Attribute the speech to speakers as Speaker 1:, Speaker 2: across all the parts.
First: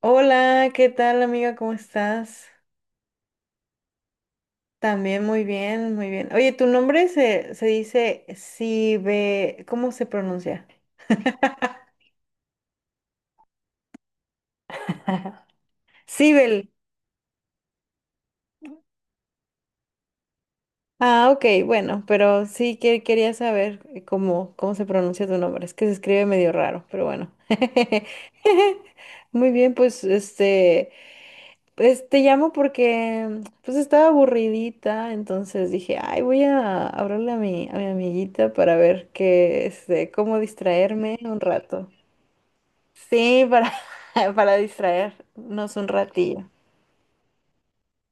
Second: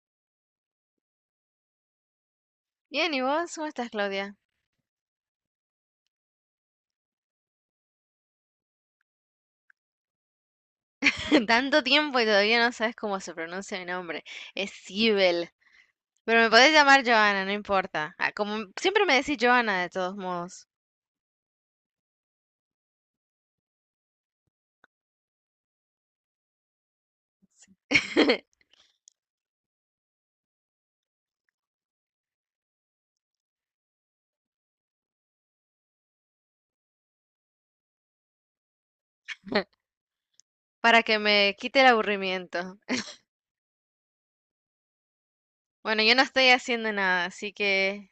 Speaker 1: Hola, ¿qué tal amiga? ¿Cómo estás?
Speaker 2: Bien, ¿y vos? ¿Cómo estás, Claudia?
Speaker 1: También muy bien, muy bien. Oye, tu nombre se dice Sibe, ¿cómo se pronuncia?
Speaker 2: Tanto tiempo y todavía no sabes cómo se pronuncia mi nombre. Es Sibel. Pero me
Speaker 1: Sibel.
Speaker 2: podés llamar Joana, no importa. Ah, como m- siempre me decís Joana, de todos modos.
Speaker 1: Ah, ok, bueno, pero sí que quería saber cómo, cómo se pronuncia tu nombre. Es que se escribe medio raro, pero bueno. Muy bien, pues te llamo porque pues estaba aburridita, entonces dije, ay, voy a hablarle a mi amiguita para ver qué, este, cómo
Speaker 2: Para
Speaker 1: distraerme
Speaker 2: que
Speaker 1: un
Speaker 2: me quite el
Speaker 1: rato.
Speaker 2: aburrimiento.
Speaker 1: Sí, para, para distraernos un
Speaker 2: Bueno, yo no
Speaker 1: ratillo.
Speaker 2: estoy haciendo nada, así que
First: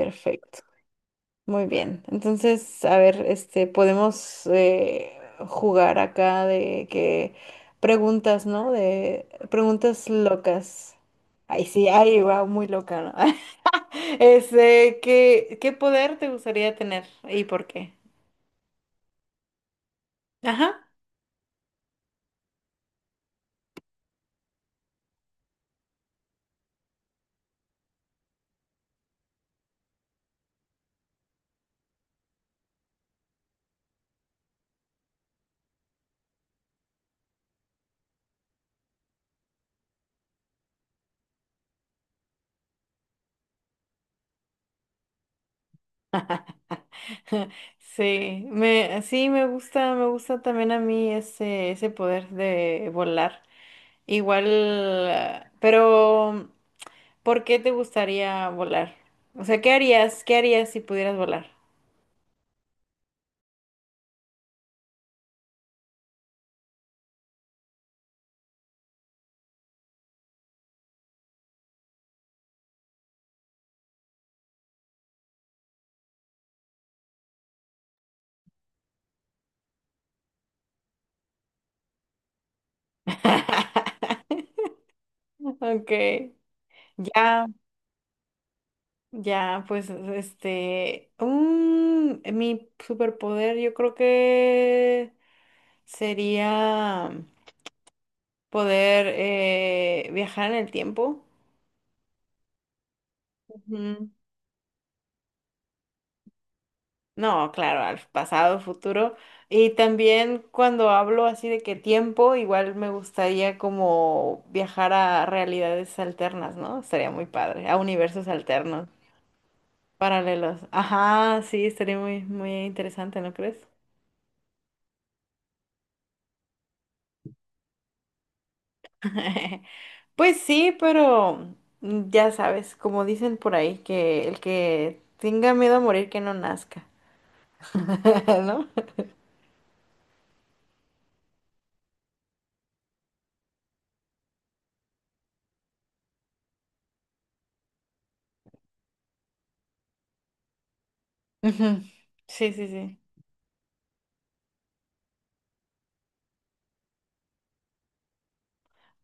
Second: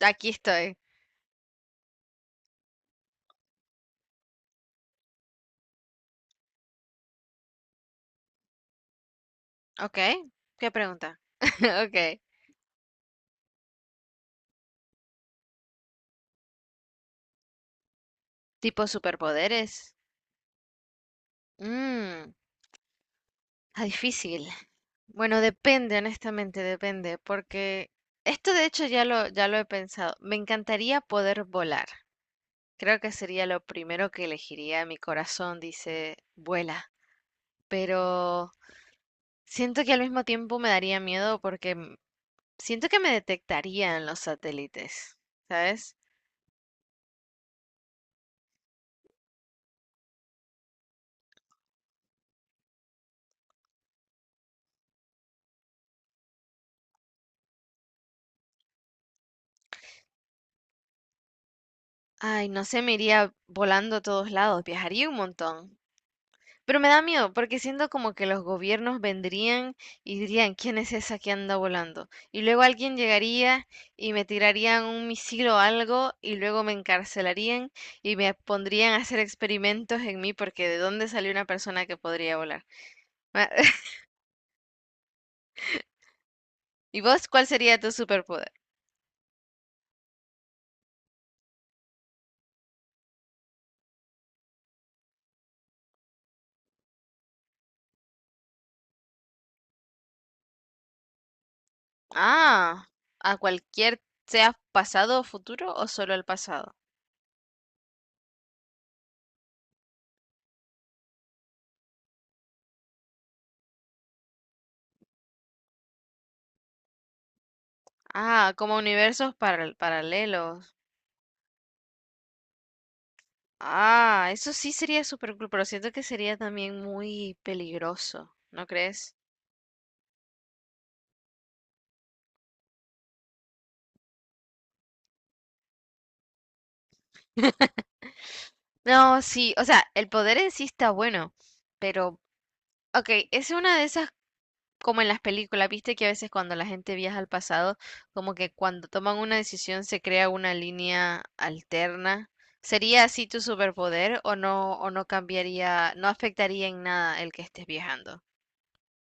Speaker 2: aquí estoy.
Speaker 1: Muy bien. Entonces, a ver, este, podemos jugar acá de que preguntas, ¿no? De
Speaker 2: ¿Ok?
Speaker 1: preguntas
Speaker 2: ¿Qué
Speaker 1: locas.
Speaker 2: pregunta?
Speaker 1: Ay, sí,
Speaker 2: Ok.
Speaker 1: ay, va, muy loca, ¿no? Este, ¿qué poder te gustaría tener y por qué?
Speaker 2: ¿Tipo superpoderes?
Speaker 1: Ajá.
Speaker 2: Mm. Ah, difícil. Bueno, depende, honestamente, depende, porque esto de hecho ya lo he pensado. Me encantaría poder volar. Creo que sería lo primero que elegiría. Mi corazón dice, vuela. Pero siento que al mismo tiempo me daría miedo porque m- siento que me detectarían los satélites, ¿sabes?
Speaker 1: Me gusta también a mí ese poder de volar. Igual, ah, pero ¿por qué te gustaría volar? O sea, ¿qué harías? ¿Qué harías si pudieras volar?
Speaker 2: Ay, no sé, me iría volando a todos lados, viajaría un montón. Pero me da miedo porque siento como que los gobiernos vendrían y dirían, ¿quién es esa que anda volando? Y luego alguien llegaría y me tirarían un misil o algo y luego me encarcelarían y me pondrían a hacer experimentos en mí porque ¿de dónde salió una persona que podría volar? Ma-
Speaker 1: Okay,
Speaker 2: ¿Y vos
Speaker 1: ya,
Speaker 2: cuál sería tu superpoder?
Speaker 1: ya, pues, este, mi superpoder yo creo que sería poder viajar en el tiempo.
Speaker 2: Ah, a cualquier,
Speaker 1: Ujú.
Speaker 2: sea pasado o futuro o solo al pasado.
Speaker 1: No, claro, al pasado, futuro. Y también cuando hablo así de que tiempo, igual me gustaría como viajar a realidades alternas, ¿no? Estaría muy padre, a universos
Speaker 2: Ah, como
Speaker 1: alternos,
Speaker 2: universos paral-
Speaker 1: paralelos.
Speaker 2: paralelos.
Speaker 1: Ajá, sí, estaría muy interesante, ¿no crees?
Speaker 2: Ah, eso sí sería súper cool, pero siento que sería también muy peligroso, ¿no crees?
Speaker 1: Pues sí, pero ya sabes, como dicen por ahí, que el que tenga miedo a morir, que no nazca, ¿no?
Speaker 2: No, sí, o sea, el poder en sí está bueno, pero, ok, es una de esas, como en las películas, viste que a veces cuando la gente viaja al pasado, como que cuando toman una decisión se crea una línea
Speaker 1: Ujú.
Speaker 2: alterna.
Speaker 1: Sí, sí, sí.
Speaker 2: ¿Sería así tu superpoder o no cambiaría, no afectaría en nada el que estés viajando?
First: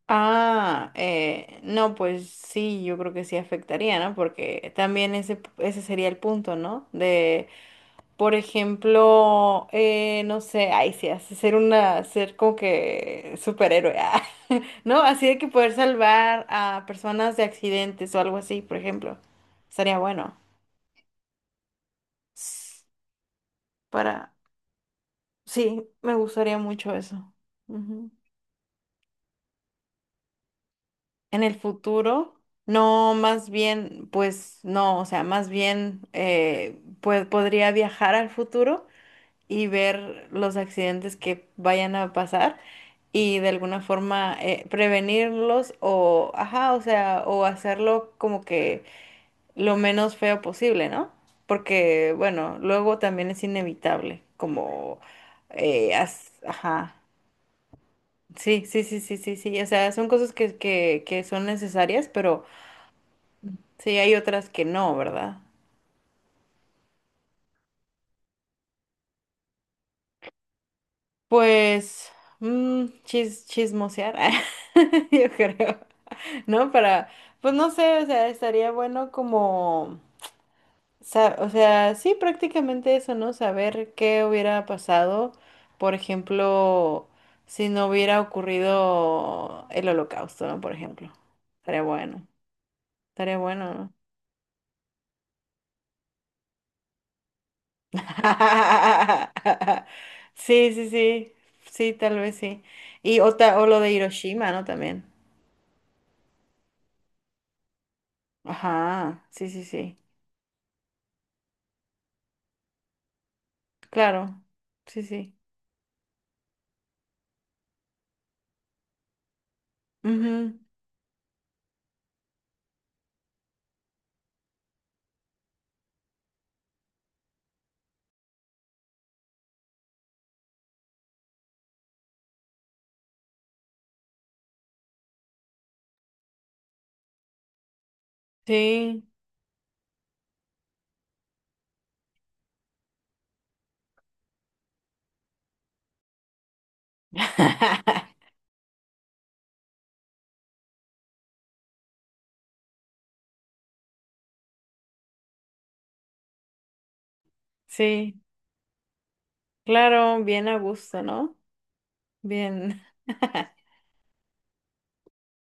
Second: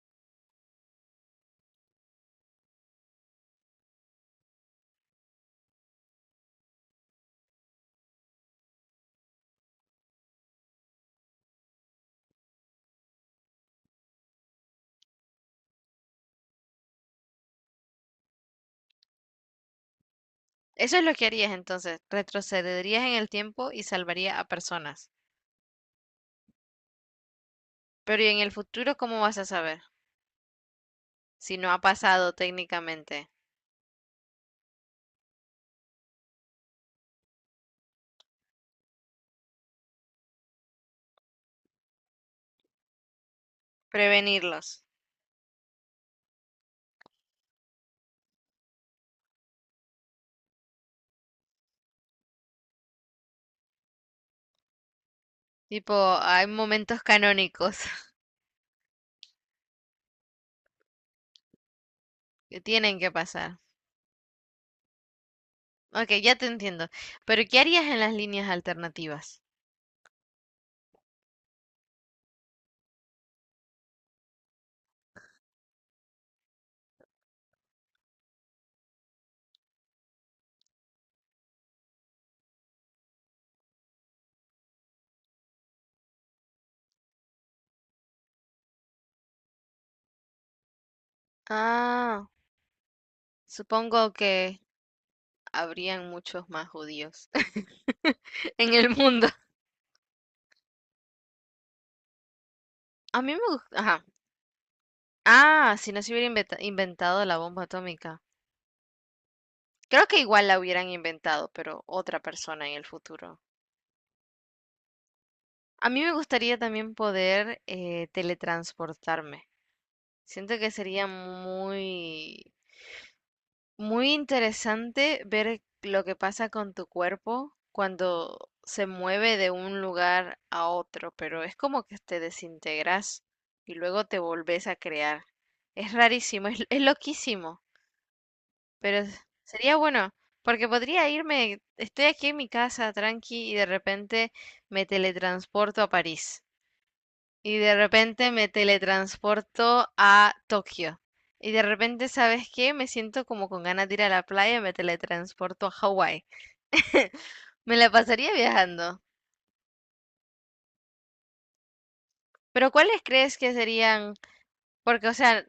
Speaker 1: Ah, no, pues sí, yo creo que sí afectaría, ¿no? Porque también ese sería el punto, ¿no? De, por ejemplo, no sé, ay, sí, hace ser una, ser como que superhéroe, ah, ¿no? Así de que poder salvar a personas de accidentes o algo así, por ejemplo, estaría bueno.
Speaker 2: Eso es lo que harías entonces,
Speaker 1: S-
Speaker 2: retrocederías en el tiempo y
Speaker 1: Para,
Speaker 2: salvaría a personas.
Speaker 1: sí, me gustaría mucho eso.
Speaker 2: Pero ¿y en el futuro cómo vas a saber?
Speaker 1: En el
Speaker 2: Si no ha
Speaker 1: futuro,
Speaker 2: pasado
Speaker 1: no,
Speaker 2: técnicamente.
Speaker 1: más bien, pues no, o sea, más bien, pues podría viajar al futuro y ver los accidentes que vayan a pasar y de alguna forma
Speaker 2: Prevenirlos.
Speaker 1: prevenirlos o, ajá, o sea, o hacerlo como que lo menos feo posible, ¿no? Porque, bueno, luego también es inevitable, como,
Speaker 2: Tipo, hay
Speaker 1: ajá,
Speaker 2: momentos canónicos
Speaker 1: sí, sí, sí, sí, sí, sí, o sea, son cosas que son necesarias, pero...
Speaker 2: que tienen que pasar.
Speaker 1: Sí, hay otras que no, ¿verdad?
Speaker 2: Ok, ya te entiendo. Pero ¿qué harías en las líneas alternativas?
Speaker 1: Pues, chismosear, yo creo, ¿no? Para, pues no sé, o sea, estaría bueno como, o sea, sí, prácticamente eso, ¿no? Saber qué hubiera pasado, por ejemplo, si no hubiera ocurrido el holocausto, ¿no? Por ejemplo, estaría bueno,
Speaker 2: Ah,
Speaker 1: estaría bueno, ¿no?
Speaker 2: supongo que habrían muchos más judíos en el mundo.
Speaker 1: Sí, sí, sí, sí, tal vez sí. Y
Speaker 2: A mí me
Speaker 1: otra, o lo
Speaker 2: gusta...
Speaker 1: de
Speaker 2: Ajá.
Speaker 1: Hiroshima, ¿no? También.
Speaker 2: Ah, si no se hubiera inventa- inventado la bomba atómica.
Speaker 1: Ajá, sí, sí, sí.
Speaker 2: Creo que igual la hubieran inventado, pero otra persona en el futuro.
Speaker 1: Claro, sí, sí.
Speaker 2: A mí me gustaría también poder teletransportarme.
Speaker 1: Ujú.
Speaker 2: Siento que sería muy interesante ver lo que pasa con tu cuerpo cuando se mueve de un lugar a otro, pero es como que te desintegras y luego te volvés a crear. Es rarísimo, es loquísimo, pero
Speaker 1: Sí.
Speaker 2: es- sería bueno, porque podría irme, estoy aquí en mi casa tranqui y de repente me teletransporto a París. Y de repente me teletransporto a Tokio. Y de repente, ¿sabes qué? Me siento como con ganas de ir a la playa y me teletransporto a Hawái. Me la
Speaker 1: Sí,
Speaker 2: pasaría viajando.
Speaker 1: claro, bien a gusto, ¿no?
Speaker 2: Pero
Speaker 1: Bien.
Speaker 2: ¿cuáles crees que serían? Porque, o sea,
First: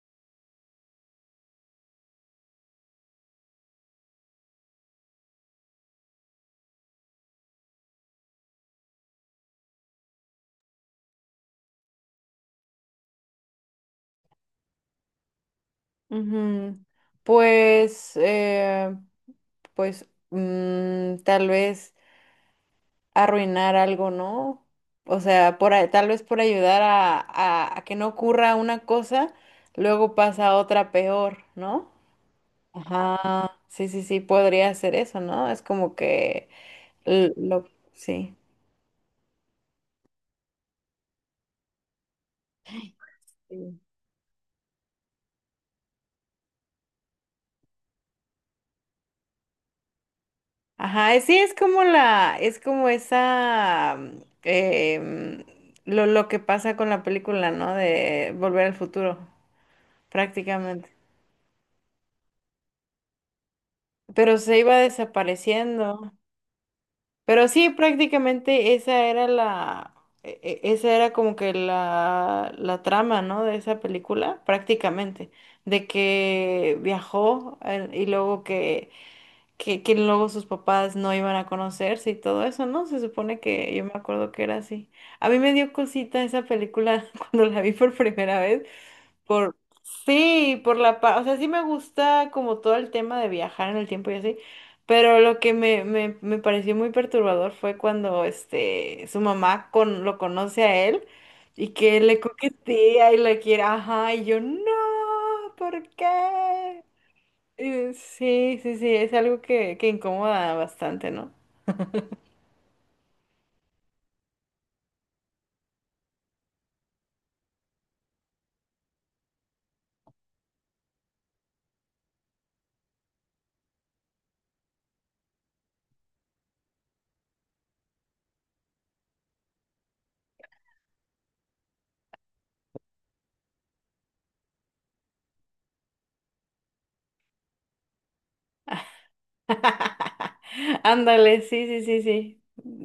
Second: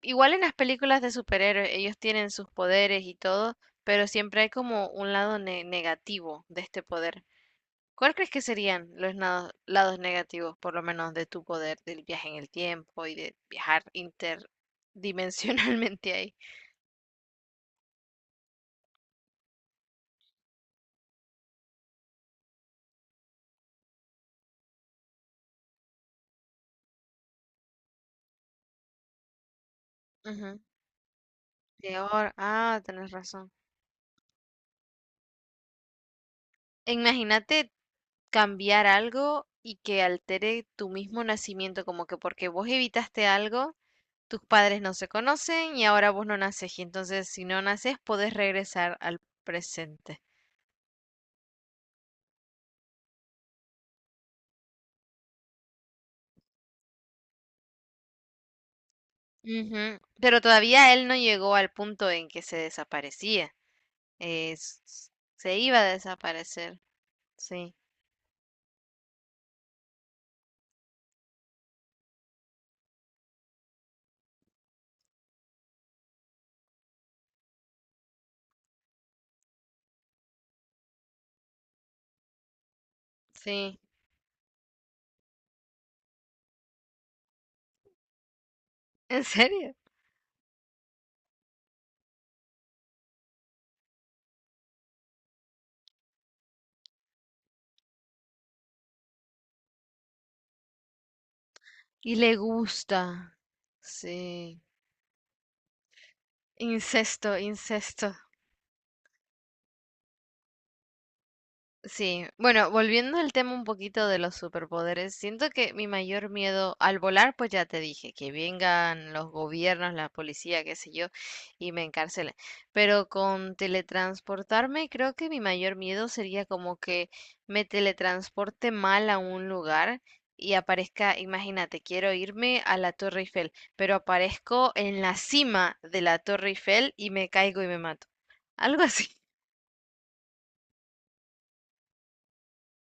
Speaker 2: igual en las películas de superhéroes ellos tienen sus poderes y todo, pero siempre hay como un lado ne- negativo de este poder. ¿Cuál crees que serían los nado- lados negativos, por lo menos, de tu poder, del viaje en el tiempo y de viajar interdimensionalmente ahí?
Speaker 1: Ujú. Pues, pues, mm, tal vez arruinar algo, ¿no? O sea, tal vez por ayudar a, a que no ocurra una cosa, luego pasa
Speaker 2: Ujú,
Speaker 1: otra peor, ¿no?
Speaker 2: peor. Ah, tenés razón.
Speaker 1: Ajá, sí, sí, sí, podría ser eso, ¿no? Es como que l- lo,
Speaker 2: Imagínate
Speaker 1: sí.
Speaker 2: cambiar algo y que altere tu mismo nacimiento, como que porque vos evitaste algo,
Speaker 1: Sí.
Speaker 2: tus padres no se conocen y ahora vos no naces. Y entonces, si no naces, podés regresar al presente.
Speaker 1: Ajá, sí, es como la, es como esa, lo que pasa con la película, ¿no? De Volver al Futuro,
Speaker 2: Ujú, pero
Speaker 1: prácticamente.
Speaker 2: todavía él no llegó al punto en que se desaparecía.
Speaker 1: Pero se iba
Speaker 2: Es- se iba a
Speaker 1: desapareciendo.
Speaker 2: desaparecer.
Speaker 1: Pero sí,
Speaker 2: Sí,
Speaker 1: prácticamente esa era la, esa era como que la trama, ¿no? De esa película, prácticamente, de que viajó y luego que luego sus papás no iban a conocerse y todo eso, ¿no? Se supone que
Speaker 2: sí.
Speaker 1: yo me acuerdo que era así. A mí me dio cosita esa película cuando la vi por primera vez.
Speaker 2: ¿En
Speaker 1: Por,
Speaker 2: serio?
Speaker 1: sí, por la paz, o sea, sí me gusta como todo el tema de viajar en el tiempo y así, pero lo que me pareció muy perturbador fue cuando este su mamá con, lo conoce a él y que
Speaker 2: Y
Speaker 1: le
Speaker 2: le
Speaker 1: coquetea y
Speaker 2: gusta.
Speaker 1: le quiere, ajá, y yo,
Speaker 2: Sí.
Speaker 1: no, ¿por qué?
Speaker 2: Incesto, incesto.
Speaker 1: Sí, sí, sí, es algo que incomoda bastante, ¿no?
Speaker 2: Sí, bueno, volviendo al tema un poquito de los superpoderes, siento que mi mayor miedo al volar, pues ya te dije, que vengan los gobiernos, la policía, qué sé yo, y me encarcelen. Pero con teletransportarme, creo que mi mayor miedo sería como que me teletransporte mal a un lugar y aparezca, imagínate, quiero irme a la Torre Eiffel, pero aparezco en la cima de la Torre Eiffel y me caigo y me mato. Algo así.
Speaker 1: Ándale, sí, sí, sí, sí.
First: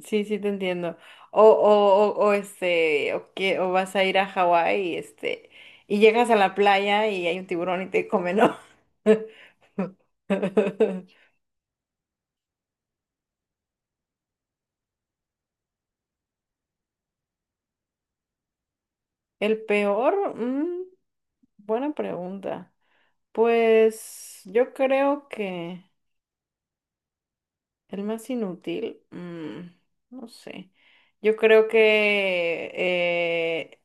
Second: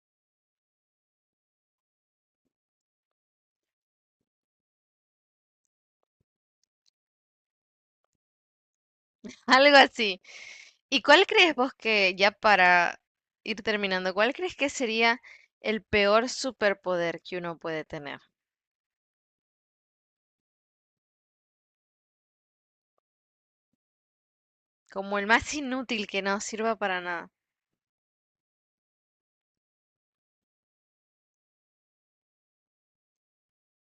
Speaker 1: Sí, sí, te entiendo. O que, o vas a ir a Hawái y este, y llegas a la playa y hay un tiburón y te come, ¿no?
Speaker 2: Algo así. ¿Y cuál crees vos que, ya para ir terminando, cuál crees que sería el peor superpoder que uno puede tener?
Speaker 1: El peor, buena pregunta. Pues yo
Speaker 2: Como el
Speaker 1: creo
Speaker 2: más
Speaker 1: que
Speaker 2: inútil que no sirva para nada.
Speaker 1: el más inútil, no sé. Yo creo que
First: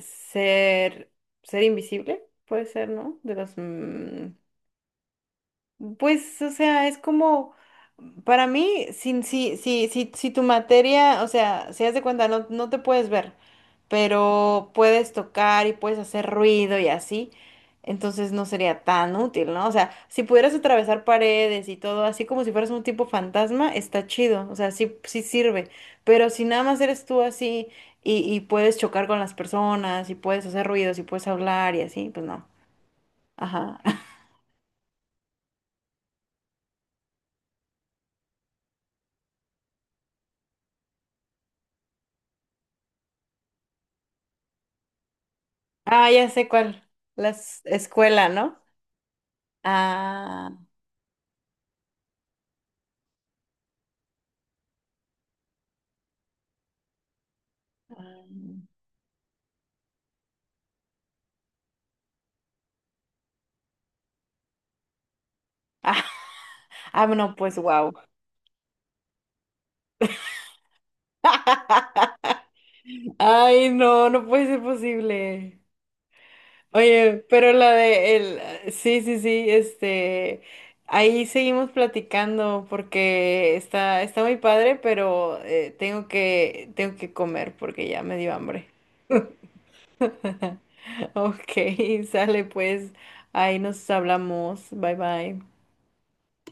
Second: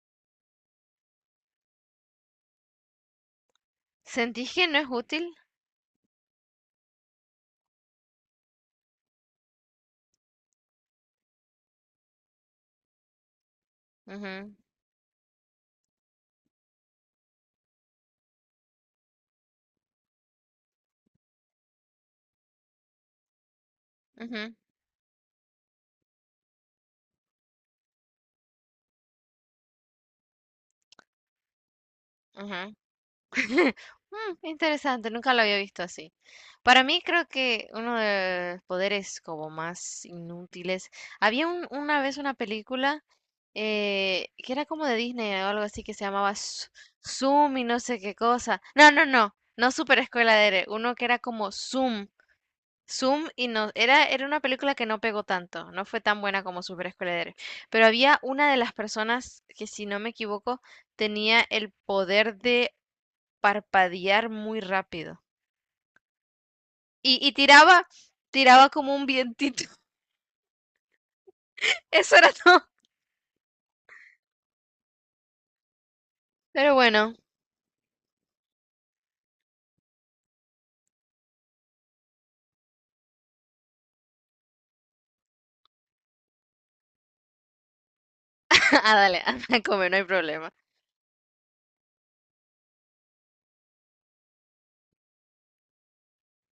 Speaker 1: ser, ser invisible, puede ser, ¿no? De los
Speaker 2: ¿Sentís que no es útil?
Speaker 1: pues, o sea, es como, para mí, si tu materia, o sea, si haz de cuenta, no, no te puedes ver,
Speaker 2: Ujú,
Speaker 1: pero puedes tocar y puedes hacer ruido y así, entonces no sería tan útil, ¿no? O sea, si pudieras atravesar paredes y todo, así como si fueras un tipo fantasma, está chido,
Speaker 2: ujú,
Speaker 1: o sea, sí, sí sirve, pero si nada más eres tú así y puedes chocar con las personas y puedes hacer ruidos y puedes hablar y así, pues no.
Speaker 2: ujú.
Speaker 1: Ajá.
Speaker 2: Mm, interesante, nunca lo había visto así. Para mí creo que uno de los poderes como más inútiles. Había un- una vez una película que era como de Disney o algo así que se
Speaker 1: Ah, ya
Speaker 2: llamaba
Speaker 1: sé
Speaker 2: Su-
Speaker 1: cuál. La
Speaker 2: Zoom y no sé qué
Speaker 1: escuela, ¿no?
Speaker 2: cosa. No, no, no, no Super Escuela de
Speaker 1: Ah,
Speaker 2: Héroe, uno que era como Zoom. Zoom y no, era una película que no pegó tanto, no fue tan buena como Super Escuela de Héroe. Pero había
Speaker 1: ah,
Speaker 2: una de las personas que, si no me equivoco, tenía el poder de parpadear muy rápido.
Speaker 1: ah,
Speaker 2: Y
Speaker 1: no, pues
Speaker 2: tiraba,
Speaker 1: wow.
Speaker 2: tiraba como un vientito. Eso era todo.
Speaker 1: Ay, no, no puede ser posible.
Speaker 2: Pero bueno,
Speaker 1: Oye, pero la de el, sí, sí, sí, este, ahí seguimos platicando porque está, está muy padre, pero tengo tengo que comer porque ya me dio hambre.
Speaker 2: a dale, anda a comer, no hay problema.
Speaker 1: Ok, sale pues, ahí nos hablamos. Bye bye.